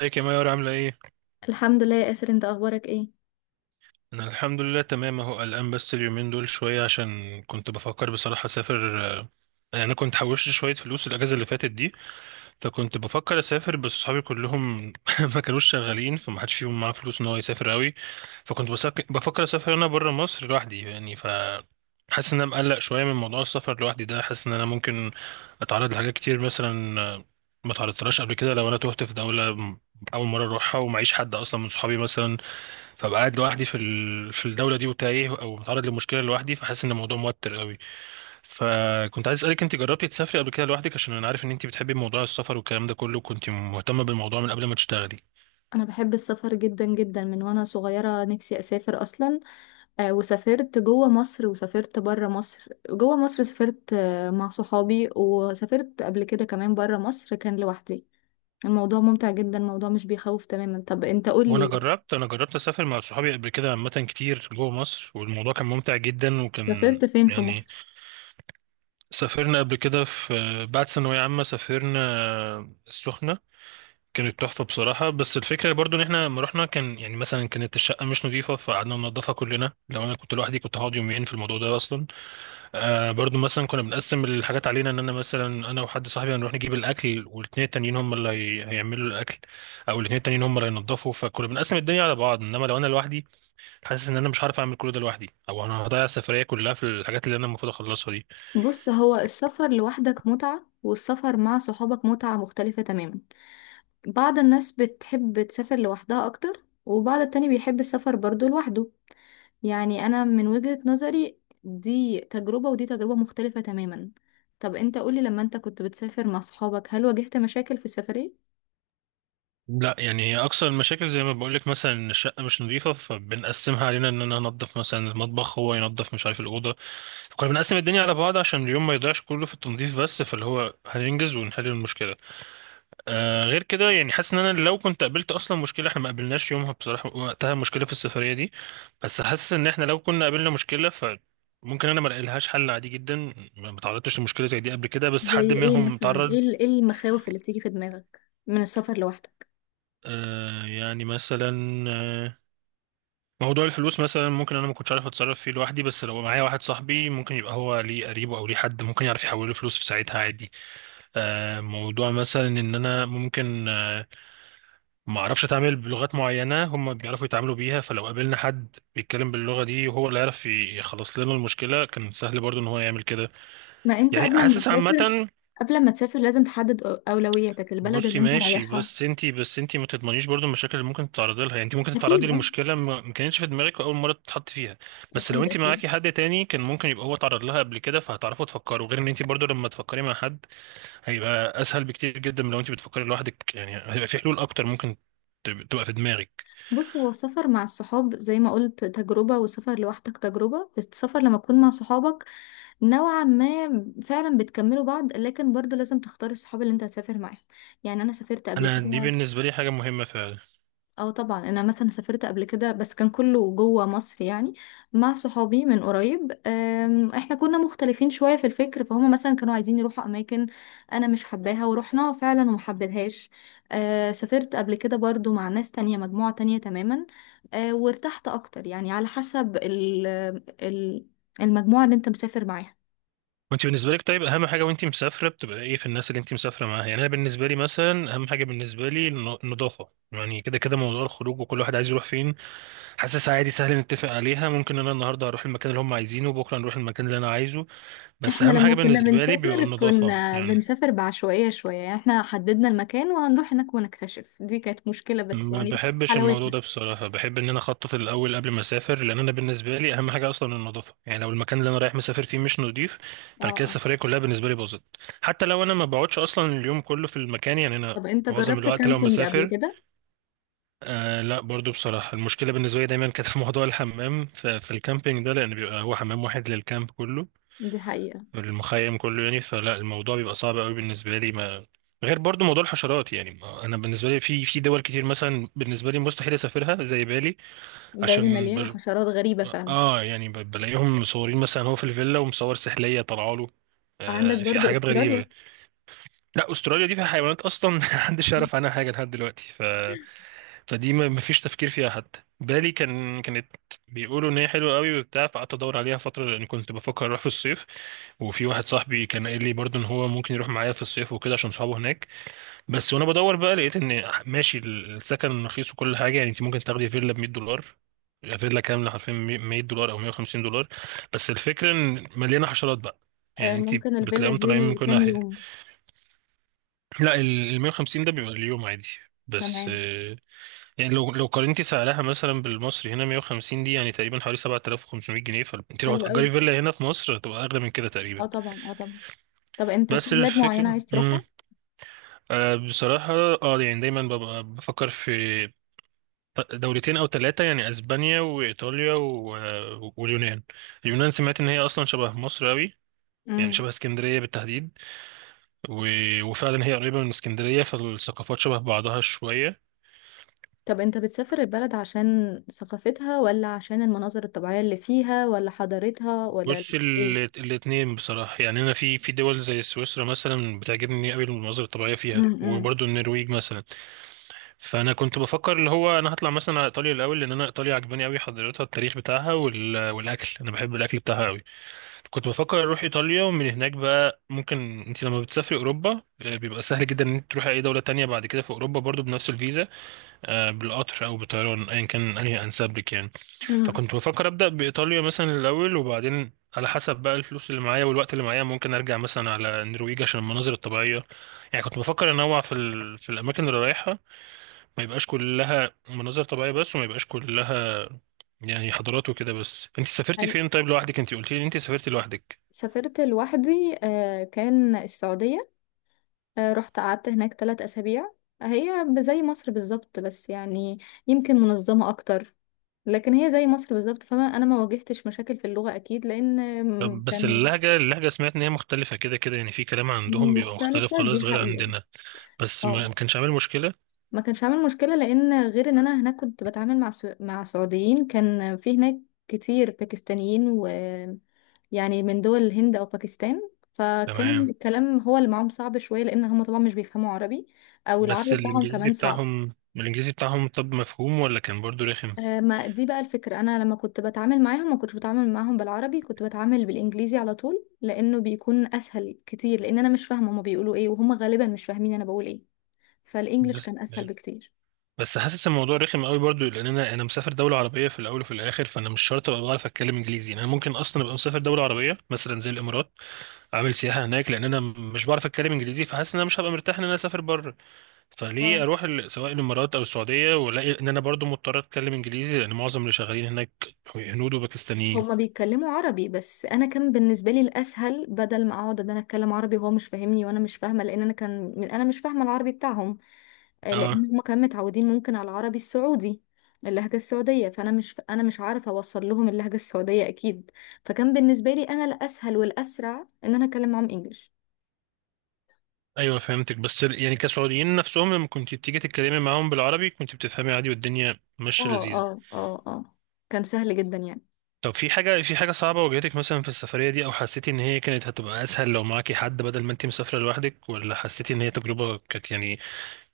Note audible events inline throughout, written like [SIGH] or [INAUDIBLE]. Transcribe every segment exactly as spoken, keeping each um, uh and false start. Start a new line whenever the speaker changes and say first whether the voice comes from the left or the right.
right: ازيك يا مايور؟ عاملة ايه؟
left: الحمد لله يا ياسر، انت اخبارك ايه؟
right: أنا الحمد لله تمام اهو، قلقان بس اليومين دول شوية عشان كنت بفكر بصراحة أسافر. آه، يعني أنا كنت حوشت شوية فلوس الأجازة اللي فاتت دي. فكنت بفكر أسافر، بس صحابي كلهم [LAUGHS] ما كانوش شغالين، فما حدش فيهم معاه فلوس إن هو يسافر أوي. فكنت بسك... بفكر أسافر أنا برا مصر لوحدي، يعني ف حاسس إن أنا مقلق شوية من موضوع السفر لوحدي ده. حاسس إن أنا ممكن أتعرض لحاجات كتير مثلا، آه، ما تعرضتلهاش قبل كده، لو أنا تهت في دولة أول مرة أروحها ومعيش حد أصلا من صحابي مثلا، فبقى قاعد لوحدي في ال... في الدوله دي وتايه او متعرض لمشكله لوحدي، فحاسس ان الموضوع موتر قوي. فكنت عايز اسالك، انت جربتي تسافري قبل كده لوحدك؟ عشان انا عارف ان انت بتحبي موضوع السفر والكلام ده كله، كنت مهتمه بالموضوع من قبل ما تشتغلي.
left: انا بحب السفر جدا جدا من وانا صغيره، نفسي اسافر اصلا. آه وسافرت جوه مصر وسافرت بره مصر. جوه مصر سافرت آه مع صحابي، وسافرت قبل كده كمان بره مصر كان لوحدي. الموضوع ممتع جدا، الموضوع مش بيخوف تماما. طب انت قول
right: وانا
left: لي،
right: جربت، انا جربت اسافر مع صحابي قبل كده عامه كتير جوه مصر، والموضوع كان ممتع جدا وكان
left: سافرت فين في
right: يعني.
left: مصر؟
right: سافرنا قبل كده في بعد ثانويه عامه، سافرنا السخنه. كانت تحفة بصراحة، بس الفكرة برضو ان احنا لما رحنا كان يعني مثلا كانت الشقة مش نظيفة فقعدنا ننضفها كلنا. لو انا كنت لوحدي كنت هقعد يومين في الموضوع ده اصلا. آه برضو مثلا كنا بنقسم الحاجات علينا، ان انا مثلا انا وحد صاحبي هنروح نجيب الاكل والاتنين التانيين هم اللي هي- هيعملوا الاكل، او الاتنين التانيين هم اللي هينضفوا. فكنا بنقسم الدنيا على بعض، انما لو انا لوحدي حاسس ان انا مش هعرف اعمل كل ده لوحدي، او انا هضيع السفرية كلها في الحاجات اللي انا المفروض اخلصها دي.
left: بص، هو السفر لوحدك متعه والسفر مع صحابك متعه مختلفه تماما. بعض الناس بتحب تسافر لوحدها اكتر وبعض التاني بيحب السفر برضو لوحده. يعني انا من وجهة نظري دي تجربة ودي تجربة مختلفة تماما. طب انت قولي، لما انت كنت بتسافر مع صحابك هل واجهت مشاكل في السفرية؟
right: لا، يعني اكثر المشاكل زي ما بقولك مثلا إن الشقه مش نظيفه، فبنقسمها علينا ان انا انضف مثلا المطبخ، هو ينضف مش عارف الاوضه. كنا بنقسم الدنيا على بعض عشان اليوم ما يضيعش كله في التنظيف بس، فاللي هو هننجز ونحل المشكله. آه غير كده يعني حاسس ان انا لو كنت قابلت اصلا مشكله، احنا ما قابلناش يومها بصراحه وقتها مشكله في السفريه دي، بس حاسس ان احنا لو كنا قابلنا مشكله ف ممكن انا ما لقيلهاش حل عادي جدا. ما ما تعرضتش لمشكله زي دي قبل كده، بس
left: زي
right: حد
left: ايه
right: منهم
left: مثلا؟
right: تعرض.
left: ايه ال- إيه المخاوف اللي بتيجي في دماغك من السفر لوحدك؟
right: آه يعني مثلا، آه، موضوع الفلوس مثلا ممكن انا ما كنتش عارف اتصرف فيه لوحدي، بس لو معايا واحد صاحبي ممكن يبقى هو ليه قريبه او ليه حد ممكن يعرف يحول له فلوس في ساعتها عادي. آه، موضوع مثلا ان انا ممكن، آه، ما اعرفش اتعامل بلغات معينه هم بيعرفوا يتعاملوا بيها، فلو قابلنا حد بيتكلم باللغه دي وهو اللي يعرف يخلص لنا المشكله كان سهل برضو ان هو يعمل كده.
left: ما انت
right: يعني
left: قبل ما
right: حاسس
left: تسافر
right: عامه.
left: قبل ما تسافر لازم تحدد أو- اولوياتك، البلد
right: بصي
left: اللي انت
right: ماشي،
left: رايحها.
right: بس انتي بس انتي ما تضمنيش برضو المشاكل اللي ممكن تتعرضي لها، يعني انتي ممكن تتعرضي
left: اكيد، اه.
right: لمشكله ما ما كانتش في دماغك اول مره تتحط فيها. بس لو
left: اكيد،
right: انتي
left: اكيد.
right: معاكي حد تاني كان ممكن يبقى هو اتعرض لها قبل كده، فهتعرفوا تفكروا، غير ان انتي برضو لما تفكري مع حد هيبقى اسهل بكتير جدا من لو انتي بتفكري لوحدك، يعني هيبقى في حلول اكتر ممكن تب- تبقى في دماغك.
left: بص، هو السفر مع الصحاب زي ما قلت تجربة، والسفر لوحدك تجربة. السفر لما تكون مع صحابك نوعا ما فعلا بتكملوا بعض، لكن برضو لازم تختاري الصحاب اللي انت هتسافر معاهم. يعني انا سافرت قبل
right: انا دي
left: كده.
right: بالنسبه لي حاجه مهمه فعلا.
left: اه طبعا، انا مثلا سافرت قبل كده بس كان كله جوه مصر يعني، مع صحابي من قريب. أم، احنا كنا مختلفين شوية في الفكر، فهم مثلا كانوا عايزين يروحوا اماكن انا مش حباها ورحناها فعلا وما حبيتهاش. أه، سافرت قبل كده برضو مع ناس تانية، مجموعة تانية تماما. أه، وارتحت اكتر، يعني على حسب ال ال- المجموعة اللي انت مسافر معاها.
right: وانتي بالنسبه لك طيب اهم حاجه وانتي مسافره بتبقى ايه في الناس اللي انتي مسافره معاها؟ يعني انا بالنسبه لي مثلا اهم حاجه بالنسبه لي الن- النظافه، يعني كده كده موضوع الخروج وكل واحد عايز يروح فين حاسس عادي سهل نتفق عليها، ممكن انا النهارده هروح المكان اللي هم عايزينه وبكره نروح المكان اللي انا عايزه. بس
left: احنا
right: اهم حاجه
left: لما كنا
right: بالنسبه لي بيبقى
left: بنسافر
right: النظافه
left: كنا
right: يعني.
left: بنسافر بعشوائية شوية، يعني احنا حددنا المكان وهنروح هناك ونكتشف. دي كانت مشكلة بس
right: ما
left: يعني دي
right: بحبش الموضوع
left: حلاوتها.
right: ده بصراحه، بحب ان انا اخطط الاول قبل ما اسافر، لان انا بالنسبه لي اهم حاجه اصلا النظافه، يعني لو المكان اللي انا رايح مسافر فيه مش نظيف
left: اه،
right: فانا كده
left: اه.
right: السفريه كلها بالنسبه لي باظت، حتى لو انا ما بقعدش اصلا اليوم كله في المكان، يعني انا
left: طب انت
right: معظم
left: جربت
right: الوقت لو
left: كامبينج قبل
right: مسافر.
left: كده؟
right: آه لا، برضو بصراحة المشكلة بالنسبة لي دايما كانت في [LAUGHS] موضوع الحمام في, في الكامبينج ده، لأن بيبقى هو حمام واحد للكامب كله،
left: دي حقيقة.
right: المخيم كله يعني، فلا الموضوع بيبقى صعب قوي بالنسبه لي ما غير برضو موضوع الحشرات، يعني ما انا بالنسبه لي في في دول كتير مثلا بالنسبه لي مستحيل اسافرها زي بالي.
left: بالي
right: عشان
left: مليانة
right: بج...
left: حشرات غريبة فعلا.
right: اه يعني ب- بلاقيهم مصورين مثلا، هو في الفيلا ومصور سحليه طالعه له.
left: عندك
right: آه في
left: برضو
right: حاجات
left: استراليا.
right: غريبه. لا استراليا دي فيها حيوانات اصلا [LAUGHS] محدش يعرف عنها حاجه لحد دلوقتي، فدي ما ما فيش تفكير فيها. حتى بالي كان كانت بيقولوا ان هي حلوه قوي وبتاع، فقعدت ادور عليها فتره لان كنت بفكر اروح في الصيف. وفي واحد صاحبي كان قال لي برضه ان هو ممكن يروح معايا في الصيف وكده عشان صحابه هناك. بس وانا بدور بقى لقيت ان ماشي السكن رخيص وكل حاجه، يعني انت ممكن تاخدي فيلا ب مية دولار، فيلا كامله حرفيا مية دولار او مية وخمسين دولار. بس الفكره ان مليانه حشرات بقى،
left: آه،
right: يعني انت
left: ممكن الفيلا
right: بتلاقيهم
left: دي
right: طالعين من كل
left: لكام
right: ناحيه.
left: يوم؟
right: لا ال مية وخمسين ده بيبقى اليوم عادي، بس
left: تمام.
right: يعني لو لو قارنتي سعرها مثلا بالمصري هنا مئة وخمسين دي يعني تقريبا حوالي سبعة آلاف وخمسمية جنيه، فانت لو
left: حلو قوي.
right: هتأجري فيلا هنا في مصر هتبقى أغلى من كده تقريبا.
left: اه طبعا، اه طبعا. طب انت في
right: بس
left: بلاد معينة
right: الفكرة
left: عايز
right: امم
left: تروحها؟
right: آه بصراحة، اه يعني دايما ببقى بفكر في ط- دولتين أو ثلاثة، يعني أسبانيا وإيطاليا و... آه، واليونان. اليونان سمعت إن هي أصلا شبه مصر أوي، يعني شبه اسكندرية بالتحديد. و... وفعلا هي قريبة من اسكندرية فالثقافات شبه بعضها شوية.
left: طب انت بتسافر البلد عشان ثقافتها ولا عشان المناظر الطبيعية اللي فيها ولا حضارتها ولا
right: بص ال-
left: ايه؟
right: الاتنين بصراحة، يعني أنا في في دول زي سويسرا مثلا بتعجبني أوي المناظر الطبيعية فيها،
left: امم.
right: وبرضه النرويج مثلا. فأنا كنت بفكر اللي هو أنا هطلع مثلا على إيطاليا الأول، لأن أنا إيطاليا عجباني أوي حضارتها، التاريخ بتاعها وال... والأكل، أنا بحب الأكل بتاعها أوي. كنت بفكر أروح إيطاليا، ومن هناك بقى ممكن، أنت لما بتسافري أوروبا، آه، بيبقى سهل جدا إن أنت تروحي أي دولة تانية بعد كده في أوروبا برضه بنفس الفيزا، آه، بالقطر أو بالطيران أيا كان أنهي أنسب لك يعني.
left: امم.
right: فكنت بفكر أبدأ بإيطاليا مثلا الأول، وبعدين على حسب بقى الفلوس اللي معايا والوقت اللي معايا ممكن أرجع مثلا على النرويج عشان المناظر الطبيعية. يعني كنت بفكر أنوع في ال... في الأماكن اللي رايحها، ما يبقاش كلها مناظر طبيعية بس، وما يبقاش كلها يعني حضارات وكده. بس أنت سافرتي
left: هل
right: فين طيب لوحدك؟ أنت قلتي لي أنت سافرتي لوحدك.
left: سافرت لوحدي؟ آه، كان السعودية. آه، رحت قعدت هناك ثلاث أسابيع. هي زي مصر بالظبط، بس يعني يمكن منظمة أكتر. لكن هي زي مصر بالظبط فما أنا ما واجهتش مشاكل في اللغة أكيد، لأن آم،
right: طب بس
left: كان
right: اللهجة اللهجة سمعت إن هي مختلفة، كده كده يعني في كلام عندهم بيبقى مختلف
left: مختلفة دي
right: خالص غير
left: حقيقة.
right: عندنا، بس
left: اه،
right: ما ما كانش عامل مشكلة؟
left: ما كانش عامل مشكلة لأن غير إن أنا هناك كنت بتعامل مع سو... مع سعوديين. كان في هناك كتير باكستانيين، و يعني من دول الهند أو باكستان. فكان
right: تمام.
left: الكلام هو اللي معاهم صعب شوية لأن هم طبعا مش بيفهموا عربي، أو
right: بس
left: العربي بتاعهم
right: الانجليزي
left: كمان صعب.
right: بتاعهم، الانجليزي بتاعهم طب مفهوم ولا كان برضو رخم؟
left: آه، ما دي بقى الفكرة، أنا لما كنت بتعامل معاهم ما كنتش بتعامل معاهم بالعربي، كنت بتعامل بالإنجليزي على طول لأنه بيكون أسهل كتير، لأن أنا مش فاهمة هما بيقولوا إيه وهم غالبا مش فاهمين أنا بقول إيه. فالإنجليش
right: بس
left: كان أسهل بكتير.
right: بس حاسس الموضوع رخم قوي برضو، لان انا انا مسافر دوله عربيه في الاول وفي الاخر، فانا مش شرط ابقى بعرف اتكلم انجليزي، يعني انا ممكن اصلا ابقى مسافر دوله عربيه مثلا زي الامارات عامل سياحه هناك، لان انا مش بعرف اتكلم انجليزي، فحاسس ان انا مش هبقى مرتاح ان انا اسافر بره. فليه
left: اه،
right: اروح ال- سواء الامارات او السعوديه والاقي ان انا برضو مضطر اتكلم انجليزي، لان معظم اللي شغالين هناك هنود وباكستانيين.
left: هما بيتكلموا عربي بس انا كان بالنسبه لي الاسهل، بدل ما اقعد ان انا اتكلم عربي وهو مش فاهمني وانا مش فاهمه، لان انا كان من انا مش فاهمه العربي بتاعهم. آه، لان
right: اه
left: هما كانوا متعودين ممكن على العربي السعودي، اللهجه السعوديه. فانا مش، انا مش عارفه اوصل لهم اللهجه السعوديه اكيد. فكان بالنسبه لي انا الاسهل والاسرع ان انا اتكلم معاهم انجليش.
right: ايوه فهمتك، بس ال- يعني كسعوديين نفسهم لما كنت بتيجي تتكلمي معاهم بالعربي كنت بتفهمي عادي والدنيا ماشيه
left: اه،
right: لذيذه؟
left: اه، اه، اه. كان سهل جدا يعني.
right: طب في حاجه، في حاجه صعبه واجهتك مثلا في السفريه دي، او حسيتي ان هي كانت هتبقى اسهل لو معاكي حد بدل ما انت مسافره لوحدك، ولا حسيتي ان هي تجربه كانت يعني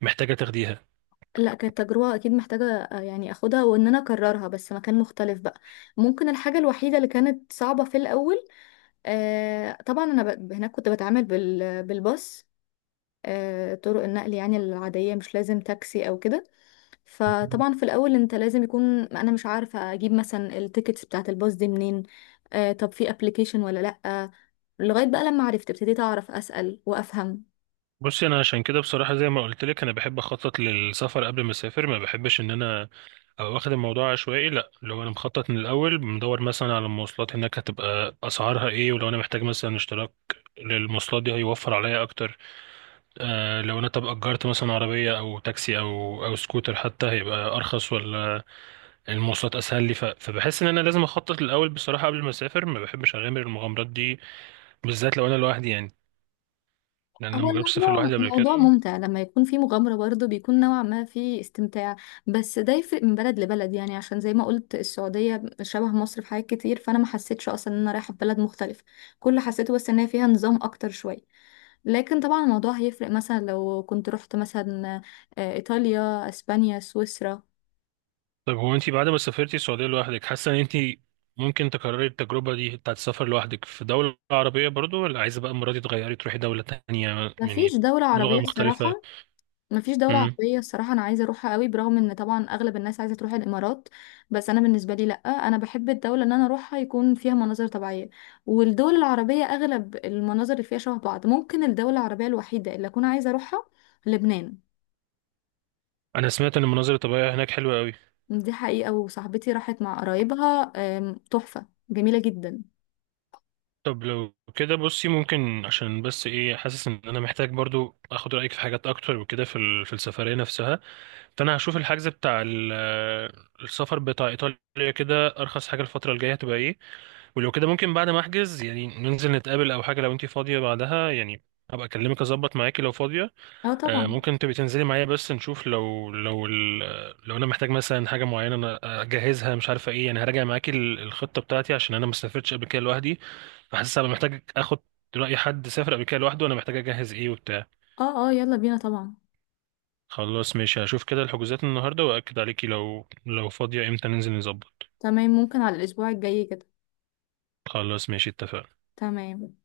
right: محتاجه تاخديها؟
left: لا، كانت تجربة أكيد محتاجة، آه، يعني أخدها، وإن أنا أكررها بس مكان مختلف بقى. ممكن الحاجة الوحيدة اللي كانت صعبة في الأول، آه طبعا انا ب... هناك كنت بتعامل بال... بالباص. آه طرق النقل يعني العادية، مش لازم تاكسي او كده. فطبعا في الاول انت لازم يكون، انا مش عارفة اجيب مثلا التيكتس بتاعة الباص دي منين، آه طب في ابلكيشن ولا لأ. لغاية بقى لما عرفت ابتديت اعرف اسأل وافهم.
right: بصي انا عشان كده بصراحه، زي ما قلت لك انا بحب اخطط للسفر قبل ما اسافر، ما بحبش ان انا أو واخد الموضوع عشوائي، لا لو انا مخطط من الاول مدور مثلا على المواصلات هناك هتبقى اسعارها ايه، ولو انا محتاج مثلا اشتراك للمواصلات دي هيوفر عليا اكتر. آه لو انا طب اجرت مثلا عربيه او تاكسي او او سكوتر حتى هيبقى ارخص، ولا المواصلات اسهل لي ف... فبحس ان انا لازم اخطط الاول بصراحه قبل ما اسافر، ما بحبش اغامر المغامرات دي بالذات لو انا لوحدي يعني، لان
left: هو
right: انا مجربتش اسافر
left: الموضوع
right: لوحدي قبل
left: الموضوع
right: كده.
left: ممتع لما يكون في مغامرة برضه، بيكون نوعا ما في استمتاع. بس ده يفرق من بلد لبلد، يعني عشان زي ما قلت السعودية شبه مصر في حاجات كتير، فأنا ما حسيتش أصلا إن أنا رايحة في بلد مختلف. كل اللي حسيته بس إن هي فيها نظام أكتر شوية. لكن طبعا الموضوع هيفرق مثلا لو كنت رحت مثلا آه، إيطاليا أسبانيا سويسرا.
right: طب هو انت بعد ما سافرتي السعودية لوحدك حاسة ان انت ممكن تكرري التجربة دي بتاعت السفر لوحدك في دولة عربية برضو، ولا عايزة بقى المرة دي تغيري تروحي دولة تانية
left: مفيش
right: يعني
left: دولة
right: لغة
left: عربية
right: مختلفة؟
left: الصراحة. مفيش دولة
right: امم
left: عربية الصراحة، أنا عايزة أروحها قوي برغم إن طبعا أغلب الناس عايزة تروح الإمارات. بس أنا بالنسبة لي لأ، أنا بحب الدولة إن أنا أروحها يكون فيها مناظر طبيعية. والدول العربية أغلب المناظر اللي فيها شبه بعض. ممكن الدولة العربية الوحيدة اللي أكون عايزة أروحها لبنان.
right: انا سمعت ان المناظر الطبيعية هناك حلوة قوي.
left: دي حقيقة، وصاحبتي راحت مع قرايبها، آم، تحفة جميلة جدا.
right: طب لو كده بصي ممكن عشان بس ايه، حاسس ان انا محتاج برضو اخد رأيك في حاجات اكتر وكده في ال- في السفرية نفسها، فانا هشوف الحجز بتاع ال- السفر بتاع ايطاليا كده ارخص حاجة الفترة الجاية هتبقى ايه، ولو كده ممكن بعد ما احجز يعني ننزل نتقابل او حاجه لو انتي فاضيه بعدها يعني، هبقى اكلمك اظبط معاكي لو فاضيه.
left: اه
right: آه،
left: طبعا.
right: ممكن تبقي تنزلي معايا بس نشوف لو لو ال- لو انا محتاج مثلا حاجه معينه انا اجهزها مش عارفه ايه، يعني هراجع معاكي ال- الخطه بتاعتي عشان انا ما سافرتش قبل كده لوحدي، فحاسس هبقى محتاج اخد راي حد سافر قبل كده لوحده، وانا محتاج اجهز ايه وبتاع.
left: اه، اه، يلا بينا طبعا.
right: خلاص ماشي، هشوف كده الحجوزات النهارده واكد عليكي لو لو فاضيه امتى ننزل نظبط.
left: تمام، ممكن على الأسبوع الجاي كده.
right: خلاص ماشي اتفقنا.
left: تمام.